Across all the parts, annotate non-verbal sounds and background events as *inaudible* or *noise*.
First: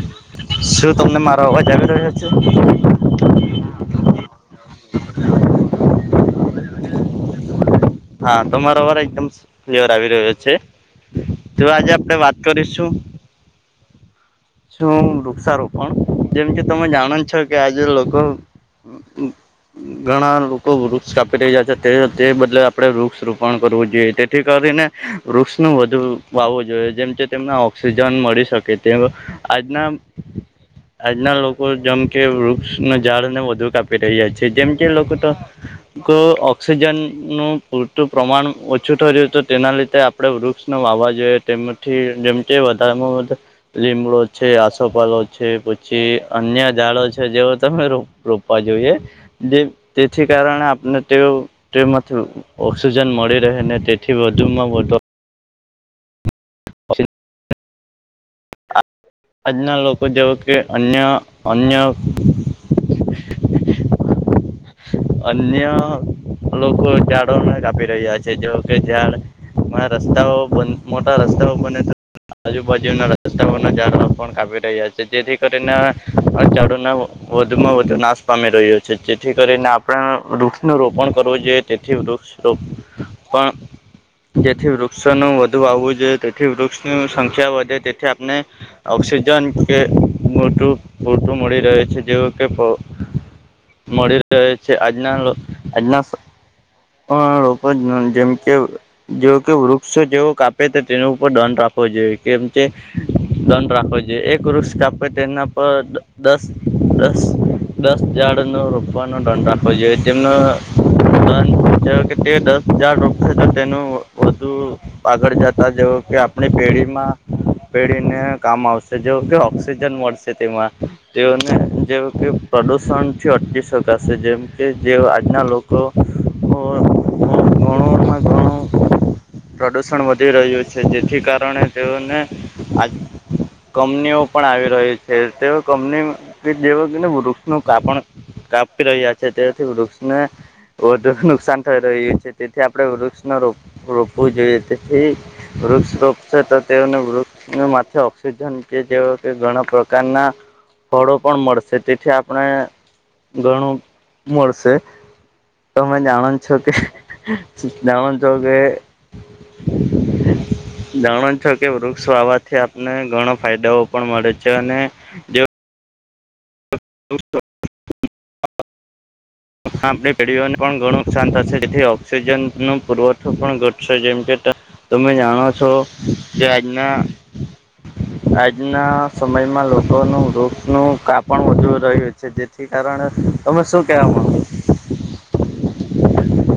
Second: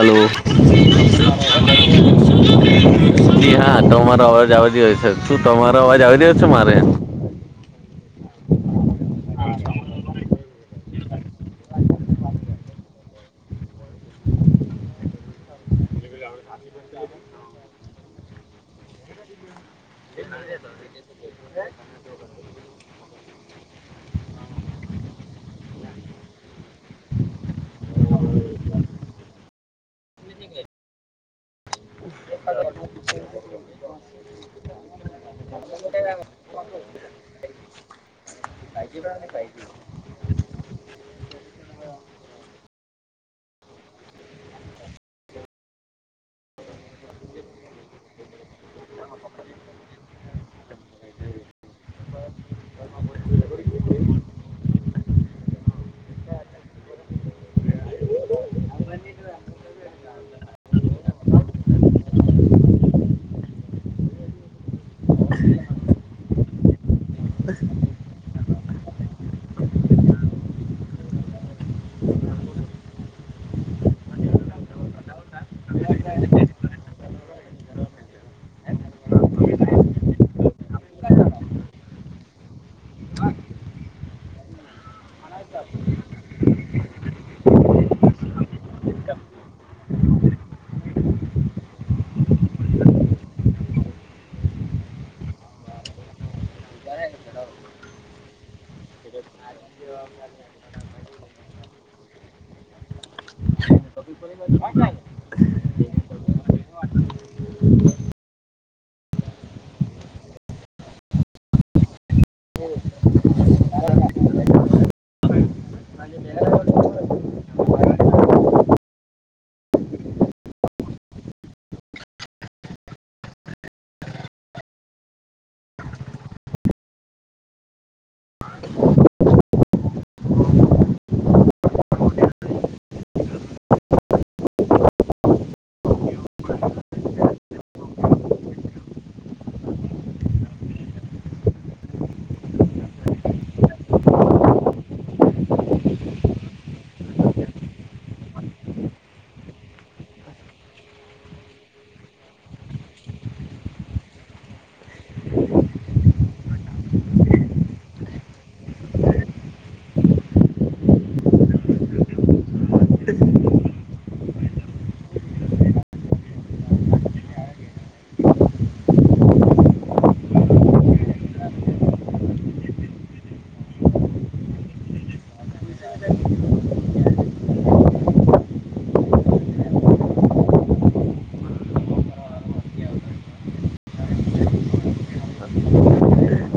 Hello. શું તમને મારો અવાજ આવી રહ્યો છે જી હા તમારો અવાજ આવી રહ્યો છે, શું તમારો અવાજ આવી જ્યો છે મારે? હા તમારો અવાજ એકદમ ક્લિયર આવી રહ્યો છે. તો આજે આપડે વાત કરીશું. શું વૃક્ષારોપણ, જેમ કે તમે જાણો છો કે આજે લોકો હમ. ઘણા લોકો વૃક્ષ કાપી રહ્યાં છે તે તે બદલે આપને વૃક્ષ રોપણ કરવું જોઈએ તેથી કરીને. વૃક્ષનું વધુ વાવવું જોઈએ જેમ કે તેમને ઓક્સિજન મળી શકે તેમ. આજના આજના લોકો જેમ કે વૃક્ષને ઝાડને વધુ કાપી રહ્યા છે, જેમ કે લોકો તો તો ઓક્સિજનનું પૂરતું પ્રમાણ ઓછું થય્યું તો તેના લીધે આપણેે વૃક્ષ વાવવા જોઈએ તેમાંથી જેમ વધારેમાં, લીમડો છે આસોપાલો છે પછી અન્ય ઝાડો છે જેવો ત ખરું રોપવા જોઈએ. તેથી કારણે આપને તે તેમાંથી ઓક્સિજન મળી રહે ને તેથી વધુ માં વધુ *unintelligible* આજના લોકો જેવો કે અન્ય અન્ય અન્ય લોકો ઝાડોને કાપી રહ્યા છે જો કે ઝાડ મા રસ્તાઓ બ મોટા રસ્તાઓ બને તો આજુબાજુના રસ્તાઓના ઝાડવા પણ કાપી રહ્યા છે જેથી કરીને, ચડના વધુમાં વધુ નાશ પામી રહ્યો છે જેથી કરીને આપણે વૃક્ષનું રોપણ કરવું જોઈએ તેથી વૃક્ષ જેથી વૃક્ષોનું વધુ આવવું જોઈએ તેથી વૃક્ષની સંખ્યા વધે તેથી આપણે ઓક્સિજન કે મોટું પૂરતું મળી રહે છે જેવુ કે મળી રહે છે આજના આજના પણ રો જેમ કે જો કે વૃક્ષો જેવો કાપે તો તેનો ઉપર દંડ રાખવો જોઈએ કેમ કે. દંડ રાખવો જોઈએ એક વૃક્ષ કાપે તે એના પર દસ દસ. દસ ઝાડ નો રોપવાનો દંડ રાખો જોઈએ તેમનો તે દસ હજાર રોપસે છે તો તેનું વધુ આગળ જતા જેવું કે આપણી પેઢીમાં. પેઢીને કામ આવશે જો કે ઓક્સિજન મળશે તેમાં. તેઓને જેમ કે પ્રદુષણ થી અટકી શકાશે જેમ કે જે આજના લોકો, ઘણોમાં ઘણું. પ્રદુષણ વધી રહ્યું છે જેથી કારણે તેઓને, આ કપનીઓ પણ આવી રહી છે તે કંપની જેવાને વૃક્ષનું કાપણ કાપી રહ્યા છે તેથી વૃક્ષને. વધુ નુકસાન થઈ રહ્યું છે તેથી આપડણે વૃક્ષ ન રોપવું જોઈએ તેથી વૃક્ષ રોપ છે તો તેને વૃક્ષ માથે ઓક્સિજન કે જે ઘણા પ્રકારના. ફળો પણ મળશે તેથી આપણે ઘણું મળશે. તમે જાણો છો કે જાણો છો કે જાણો છો કે વૃક્ષ વાવાથી આપને ઘણા ફાયદાઓ પણ મળે છે અને જે *unintelligible* આપણી પેઢીઓને પણ ઘણું નુકસાન થશે જેથી ઓક્સિજન ન પુરવઠો પણ ઘટશે જેમ કે તમે જાણો છો કે આજના *inaudible* આજના સમયમાં લોકોનું વૃક્ષનું કાપણ વધુ રહ્યું છે તે કારણ તમે શું કેવા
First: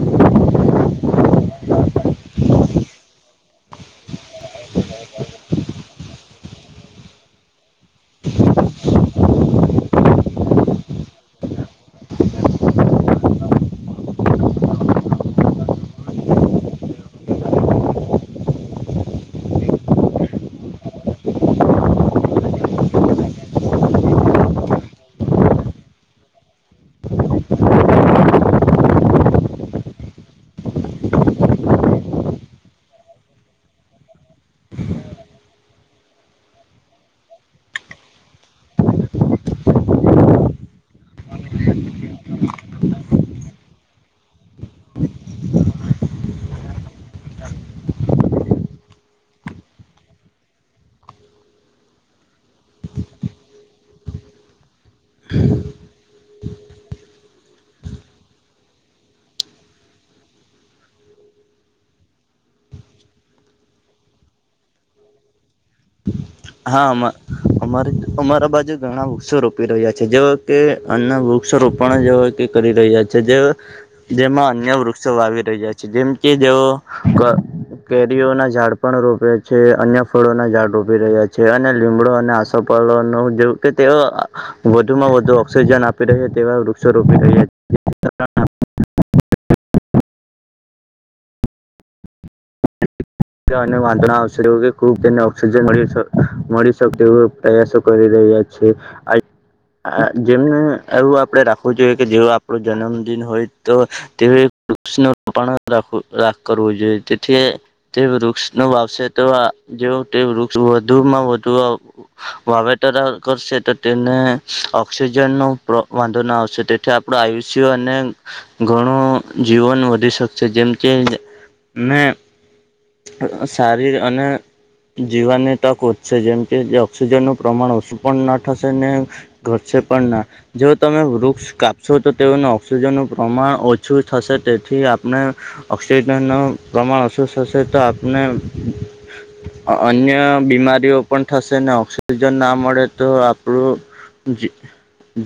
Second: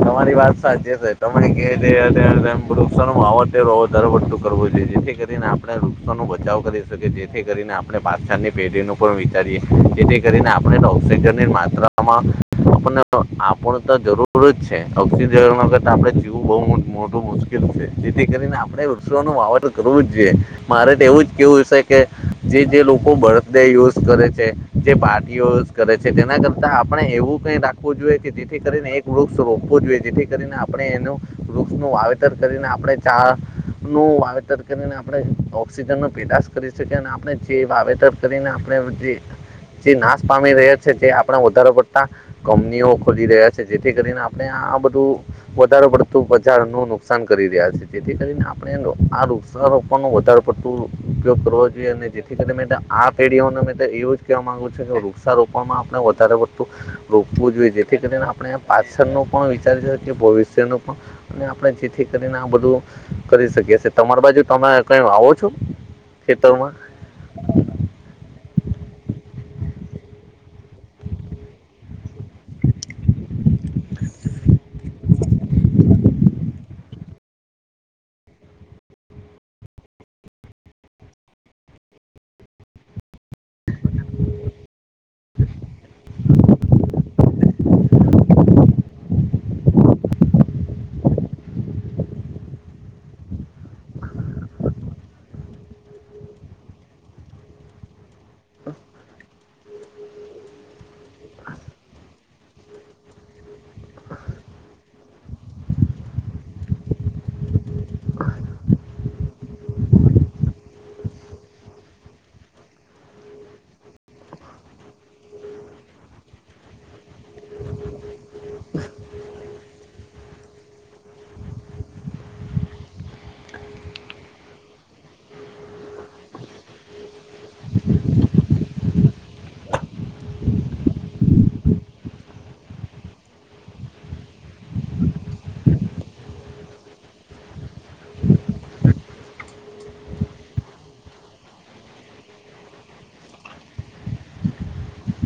તમારી વાત સાચી છે તમે કે છે. વૃક્ષોનું વાવતેર હોવો દર વડતુ કરવું જોઈએ જેથી કરીને આપણે વૃક્ષોનો બચાવ કરી શકીએ જેથી કરીને આપ પાછાની પેઢીનું પણ વિચારીએ, જેથી કરીને આપણે ઓક્સિજનની માત્રામાં. આપને આપણ તો જરૂર જ ઓક્સિજન વગર આપડે જીવું બહ મોટું મુશ્કેલ છે જેથી કરીને આપે વૃક્ષો ન વાવર કરું જોઈ, મારે તો એવું જ કેવું છે, કે જે જે લોકો બળદને યુઝ યુઝ કરે છે. જે પાર્ટીઓ કરે છે તેના કરતા આપણે એવું કઈ રાખવું જોઈએ કે જેથી કરીને એક વૃક્ષ રોપ આપ જોઈએ જેથી કરીને આપણે એનું, વૃક્ષ ન વાવેતર કરીને આપણે ચા નું વાવેતર કરીને આપણે ઓક્સિજન નો પેદાશ કરી શકીયે એમ. કરીને આપણે જે જે નાશ પામી રહ્યા છે જે આપણા વધારે પડતા, કંપનીઓ ખોલી રહ્યા છે જેથી કરીને આપ નઆ બધું વધારે પડતું બજાર નું નુકસાન કરી રહ્યા છે જેથી કરીને આપણે એનું આ રૂપ ફોન ન વધારે પડતું ઉપયોગ કરવો જોઈએ અને જેથી કરી ને ત્યાં આ ફેરિયો નો મે તે એવું જ કવા માંગુ છે કે વૃક્ષારોપણમાં આપણે વધારે વધતું. રોકવું જોઈએ જેથી કરીને આપણે પાછળ ન પણ વિચાર ભવિષ્યનું પણ અને આપણે જેથી કરીને આ બધું. કરી શકી છે તમારી બાજુ તમે કઈ આવો છો? ખેતરમાં હામાં અમારે અમારા બાજુ ઘણા વૃક્ષો રોપી રહ્યા છે જેવા કે અના વૃક્ષો રોપણ જે કરી રહ્યા છે જે, જેમાં અન્ય વૃક્ષો વાવી રહ્યા છે જેમ કે જેઓ ક કેરીઓ ના ઝાડ પણ રોપે છે અન્ય ફળો ના ઝાડ રોપી રહ્યા છે. છે અને લીમડો અને આસોપાલ ન જે કે તેઓ વધુમાં વધુ ઓક્સિજન આપી રહહી તેવા વૃક્ષો રોપી રહ. *inaudible* ત્યાં અને વાંદરા આવશે કે ખુબ તેને ઓક્સિજન મળી શક શકતે. પ્રયાસો કરી રહઈ્યા છે, આ જેમને એવું આપડે રાખવું જોઈએ કે જેવ આપણો જન્મદિન હોય તો, તે વૃક્ષ ન રપણખ રાખ કરવો જોઈએ. તે તે વૃક્ષ નો વાવશે તો આ જોઉં તે તે વૃક્ષ વધુમાં વધુ વાવેતર કરશે તો તેને ઓક્સિજન નો વાંધો ન આવશે. આપણું આયુષ્ય અને ઘણું જીવન વધી શકશે જેમ કે મેનેં સારીર અને જીવાની તકો વધશે જેમ કે ઓક્સિજનનું પ્રમાણ ઓછું પણ ના થશે ને ઘટશે પણ ના. જો તમે વૃક્ષ કાપશો તો તેઓને ઓક્સિજનનું પ્રમાણ ઓછું થશે તેથી આપણે ઓક્સિજન નું પ્રમાણ અસુસ્થ થશે તો આપણે અન્ય બીમારીઓ પણ થશે ને ઓક્સિજન ના મળે તો આપણું જી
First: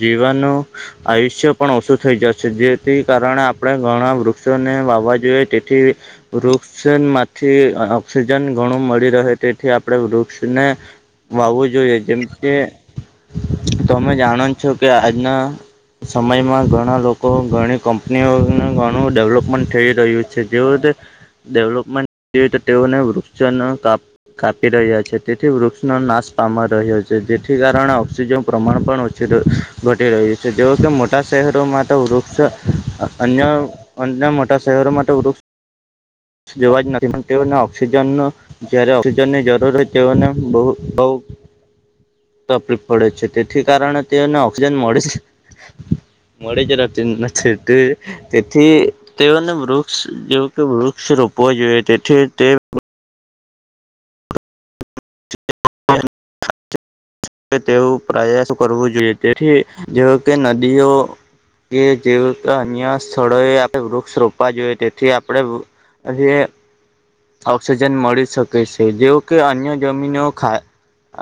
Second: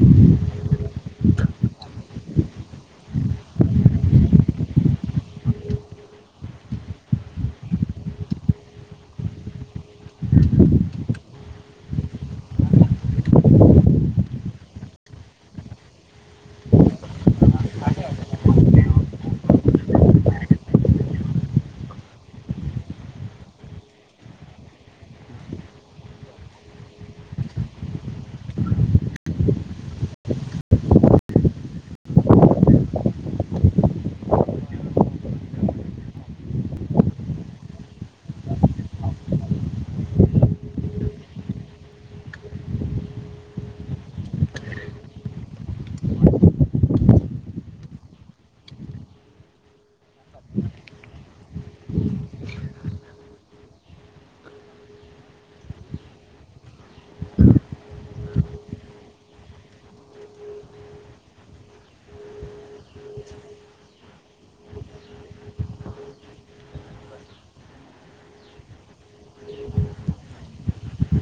જીવનનું. આયુષ્ય પણ ઓછું થઈ જશે જેથી કારણે આપણે ઘણા વૃક્ષોને વાવા જોઈએ તેથી રૂક ઓક્સિજનમાંથી ઓક્સિજન ઘણું મળી રહે તેથી આપણે વૃક્ષને વાવવું જોઈએ જેમ કે તમે જાણો છો કે આજના સમયમાં ઘણા લોકો ઘણી કંપનીઓને ઘણું ડેવલપમેન્ટ થઈ રહ્યું છે જેવો તે ડેવલોપમેન્ટ હોય તો તેઓને વૃક્ષોને કાપ કાપી રહ્યા છે તેથી વૃક્ષનો નાશ પામા રહ્યો છે જેથી કારણે ઓક્સિજન પ્રમાણ પણ ઓછું ઘટી રહ્યું છે જેવ કે મોટા શહેરોમાં તો વૃક્ષ, અન્ય અના મોટા શહેરો માટે વૃક્ષ જોવા જ નથી પણ તેઓને ઓક્સિજન જયારે ઓક્સિજન ની જરૂર હોય તેઓને બ બ તકલીફ પડે છે તેથી કારણે તેઓને ઓક્સિજન મળે છે. મળે જ રાતી નથી તેથી તેઓને વૃક્ષ જે વૃક્ષ રોપવો જોઈએ તેથી તે *inaudible* તેવું પ્રયાસો કરવું જોઈએ તેથી, જે કે નદીઓ. કે જેવતે અન્ય સ્થળોએ આપણે વૃક્ષ રોપવા જોઈએ તેથી આપણે અ *unintelligible* ઓક્સિજન મળી શકે છે જેવ કે અન્ય જમીનો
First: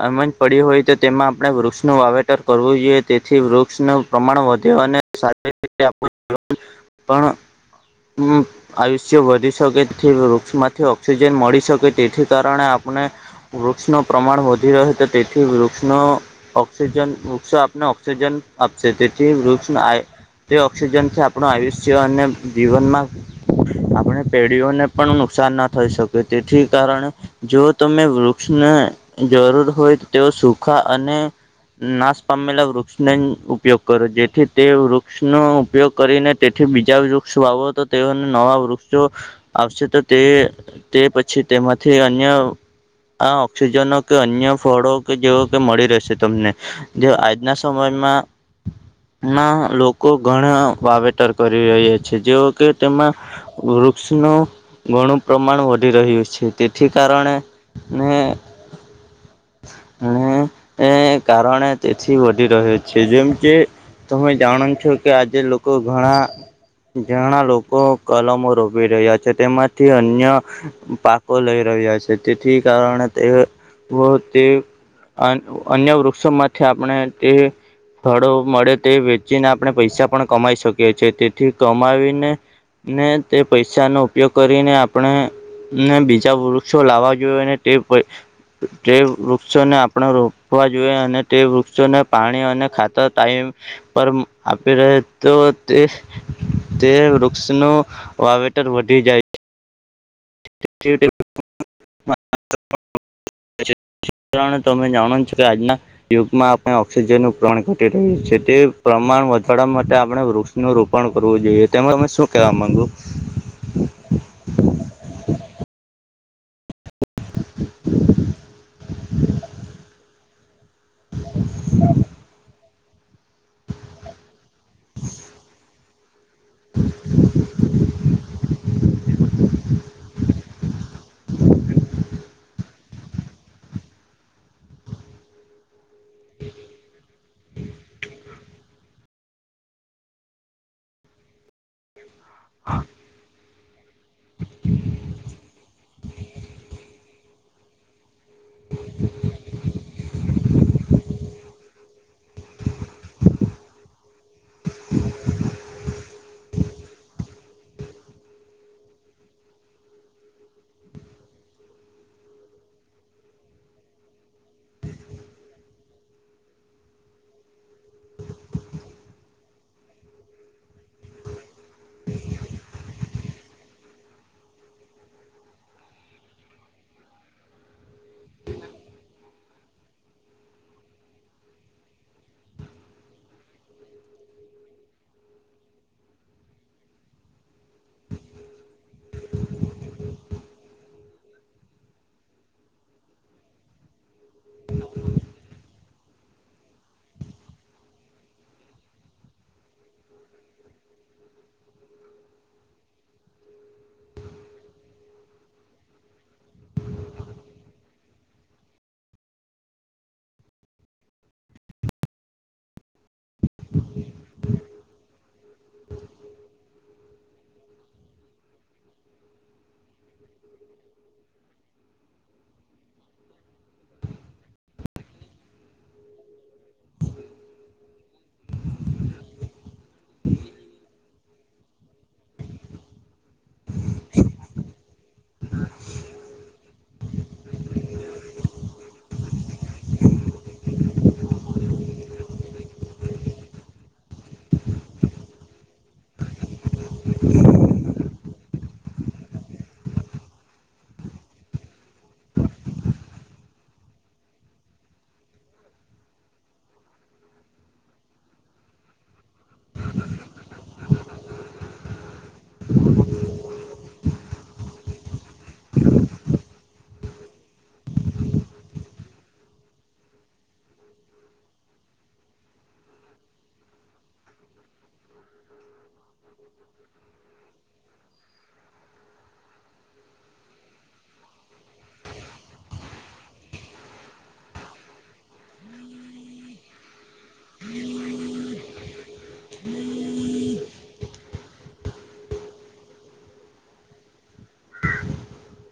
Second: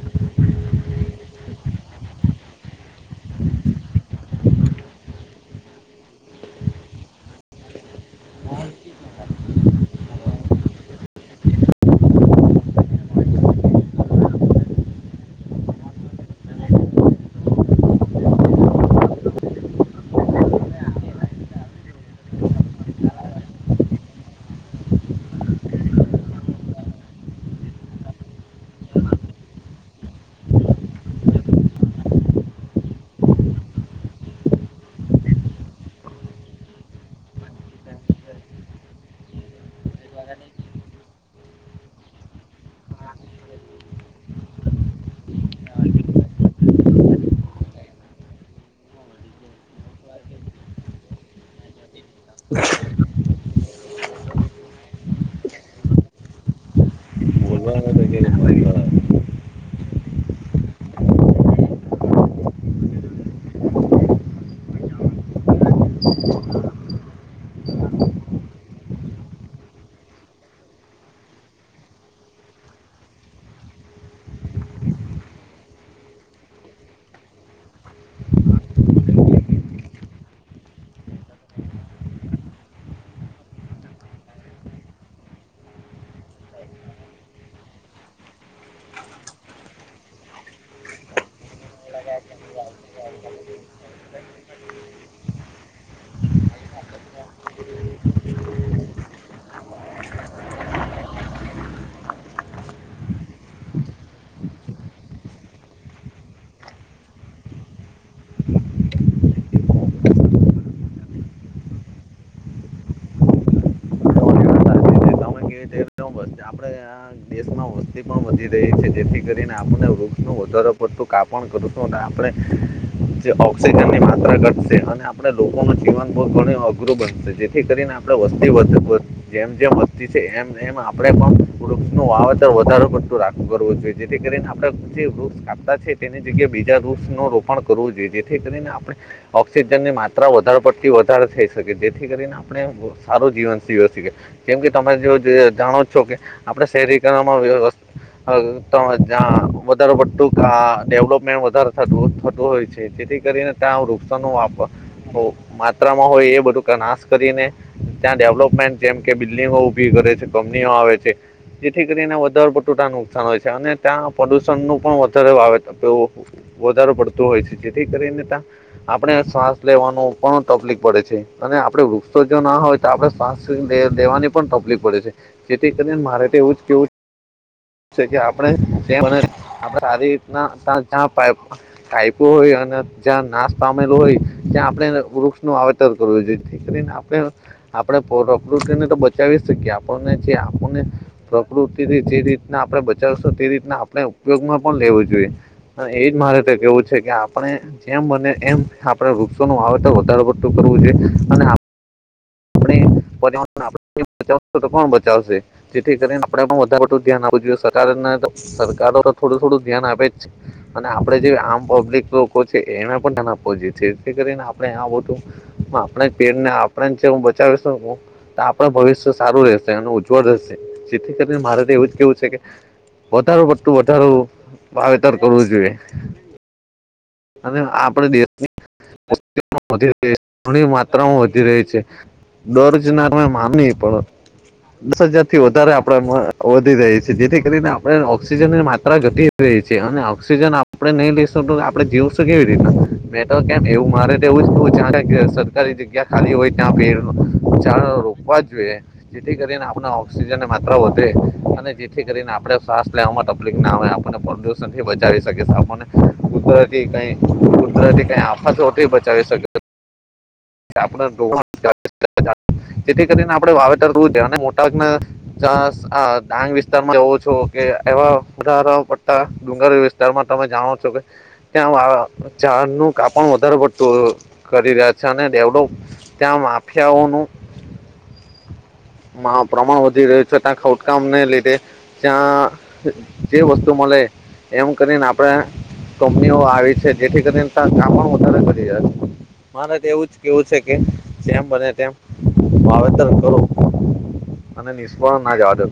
આમજ પડી હોય તો તેમાં આપણે વૃક્ષનું વાવેતર કરવું જોઈએ તેથી વૃક્ષનું પ્રમાણ વધે અને સાથે રીતે આપું *inaudible* પણ આયુષ્ય વધી શકે તે વૃક્ષમાં થી ઓક્સિજન મળી શકે તેથી કારણે આપને. વૃક્ષનું પ્રમાણ વધી રહ છે તેથી વૃક્ષનો ઓક્સિજન વૃક્ષ આપને ઓક્સિજન આપશે તેથી વૃક્ષ તે ઓક્સિજનથી આપણું આયુષ્ય અને જીવનમાં આપણે પેઢીઓને પણ નુકસાન ના થઈ શકે તેથી કારણે. જો તમે વૃક્ષને જરૂર હોય તે સુખા અને નાશ પામેલા વૃક્ષને ઉપયોગ કરો જેથી તે વૃક્ષનોો ઉપયોગ કરીને. તેથી બીજા વૃક્ષો વાો તો તેઓને નવા વૃક્ષો, આવશે તો તે તે પછી તેમાંથી અન્ય આ ઓક્સિજનો કે અન્ય ફળો કે જેવ કે મળી રહેશે તમને. જે આજના સમયમાં. ના લોકો ઘણા વાવેતર કરી રહ્યા છે જેઓ કે તેમાં વૃક્ષ ન ગણ પ્રમાણ વધી રહ્યું છે તેથી કારણે, બોલવા તો ને કે અને કારણે તેથી વધી રહ્યો છે જેમ કે તમે જાણો છો કે આજે લોકો ઘણા. જણા લોકો કલમો રોપી રહ્યા છે તેમાંથી અન અન, પાકો લઈ રહ્યા છે તેથી કારણે તે તે અન્ય વૃક્ષોમાંથી આપણે તે ફળો મળે તે વેચીને આપણે પૈસા પણ કમાઈ શકીએ છીએ તેથી કમાવીને. ને તે પૈસા નો ઉપયોગ કરીને આપણે ને બીજા વૃક્ષો લાવવા જોએ ને તે તે વૃક્ષોને આપણે રોપવા જોઈએ અને તે વૃક્ષોને પાણી અને ખાતાર ટાઈમ. પર આપી રહે તો તે તે વૃક્ષનું, વાવેતર વધી જાય. *inaudible* *inaudible* તોમે જાણો છ કે આજના યુગમાં આપણે ઓક્સિજનનું પ્રણ ઘટી રહ્યું છે તે પ્રમાણ વધારવા માટે આપણે વૃક્ષ નું રોપણ કરવું જોઈએ તેમાં અમે શું કેવા માંગુ? આપડે દેશમાં વસ્તી પણ વધી રહી છે જેથી કરીને આપને વૃક્ષ ન વધારો ખતું કાપણ કરું છું અને આપણે. જે ઓક્સિજન ની માત્ર ઘટશે અને આપડે લોકોનું જીવન ઘ અઘરું બનશે જેથી કરીને આપડે વસ્તી વધ જેમ જેમ વસ્તી એમ એમ આપણેે પણ વૃક્ષ નું વાવેતર વધારે ઘટતું રાખવું કરવું જોઈએ જેથી કરીને આપડણે જે વૃક્ષ કાપતા છે તેની જગ્યાએ બીજા વૃક્ષ ન રોપણ કરવું જોઈએ જેથી કરીને આપણે. ઓક્સિજન ની માત્રા વધારે પડતી વધારે થઈ જેથી કરીને આપ સારું જીવન સી શએ, જેમ કે તમે જો જાણો છો કે, આપડણે શહેરીકરણમાં વ હ જ્યાં વધારે ઘા પતું ડેવલપમેન્ટ વધારે થ થતું હોય છે. જેથી કરીને ત્યાં વૃક્ષ નો આપવા માત્રામાં હોય એ બધું ખાસ કરીને, ત્યાં ડેવલપમેન્ટ જેમ કે બિલિલ્ગ ઉભી કરે છે કંપનીઓ આવે છે. જેથી કરીને વધારે પડતો તા નુકસાન હોય છે અને ત્યાં પ્રદુષણ નું પણ વધારે વાવેતર એવું વધારે પડતો હોય છે જેથી કરીને ત્યા આપડણે શ્વાસ લેવાનું પણ તકલીફ પડે છે અને આપડે વૃક્ષો જો ના હોય તો આપડણે શ્વાસ લે લેવાની પણ તકલીફ પડે છે, જેથી કરીને મારે તો‌ એવું જ કેવું છે કે આપણે જે મ આપ સારી રીતના ચા કાઈપું હોય અને જ્યાં નાશ પામેલો હોય, ત્યાં આપણે વૃક્ષ નુ વાવેત તર કરવું જોઈએ જેથી કરીને આપ, આપણે પ્રકૃતિને તો બચાવી શકીએ આપણને જે આપણને પ્રકૃતિથી જે રીતના આપણે બચાવશો તે રીતના આપણે ઉપયોગમાં પણ લેવો જોઈએ. અને એજ મારે તો કેવું છે કે આપણે જેમ બને એમ આપડે વૃક્ષો નુ વાવેતર વધાર પડતું કરવું જોઈએ, અને આ આપણે પર્યાવરણને આપણે ની બચાવ તો કોણ બચાવશે. જેથી કરીને આપડણે પણ વધારે વધુ ધ્યાન આવવું જોઈએ સરકાર સરકારો થોડું થોડું ધ્યાન આપે જ છે. અને આપડે જે આમ પબ્લિક એ પણ ધ્યાન આપવું જોઈએ જેથી કરીને આપણે આ બધું. આપણે પેડ ને આપણેે છે હું બ તો આપણ ભવિષ્ય સારું રહેશે અને ઉજ્જવળ રહેશે. જેથી કરીને મારે તો એવું જ કેવું છે કે. વધઢારું પટતું વધધાર વાવેતર કરું જોઈએ. અને આપડે દેશની વધી ર છે ઘ માત્રામાં વધી રહી છે. દરજનારમે માનવી પડ. દસ હજાર થી વધારે આપડે વધી રહી છે જેથી કરીને આપણે ઓક્સિજન ની માત્રા ઘટી રહી છે અને ઓક્સિજન આપડે નહી લઈ શકો તો આ આપણે જીવશું કેવી રીતના, મેં તો કેમ એવું મારે તો એવું જ સરકારી જગ્યા ખાલી હોય ત્યાં પેડ ઝાર રોપવા જ જોઈએ. જેથી કરીને આપણે ઓક્સિજન ને માત્ર વધે, અને જેથી કરીને આપણે શ્વાસ લેવામાં તકલીપક ના હોય આપ. અને પ્રદુષણથી બચાવી શકે છે આપને, કુદરત કઈ કુદરતી કઈ આફતો તરી બચાવી શકે. હ. *inaudible* આપ *unintelligible* જેથી કરીને આપડણે વાવેતરવું અને મોટાગ ન ચ આ ડાંગ વિસ્તારમાં એવો છો કે એવા વધારા પડતા ડુંગર વિસ્તારમાં તારમાં તમે જાણો છો કે, ત્યાં ઝાડનું કાપણ વધારે પડતું હ કરી રહ્યા છે અને ડેવડો ત્યાં માફિયાઓનું પ્રમાણ વધી રહ્યું છે ત્યા ખોટકામને લીધે, ત્યાં જે વસ્તુ મળે, એમ કરીને આપણે તે ઓ આવી છે જેથી કરીને ત કામ વધારે કરી રહ્યા છે. મારે તો એવું જ કેવું છે કે જેમ બને તેમ વાવેતર કરું. અને નિષ્ફળ ના જવા દો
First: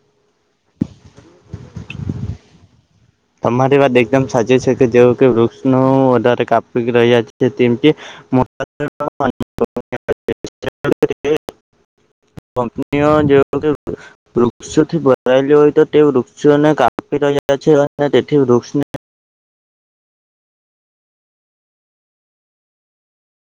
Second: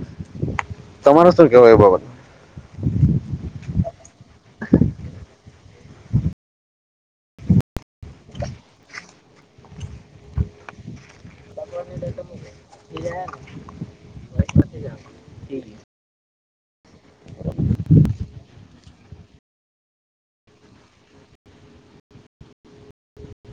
તમારે શું કેવાય એ બાબત.? તમારી વાત એકદમ સાચી છે કે જેવ વૃક્ષ નુ વધારે કાપી રહ્યા છે તેમ કે, *inaudible* કપનીઓ જેઓ *inaudible* વૃક્ષોથી ભરાયેલી હોય તો તે વૃક્ષોને કાપી રહ્યા છે. અને તેથી વૃક્ષ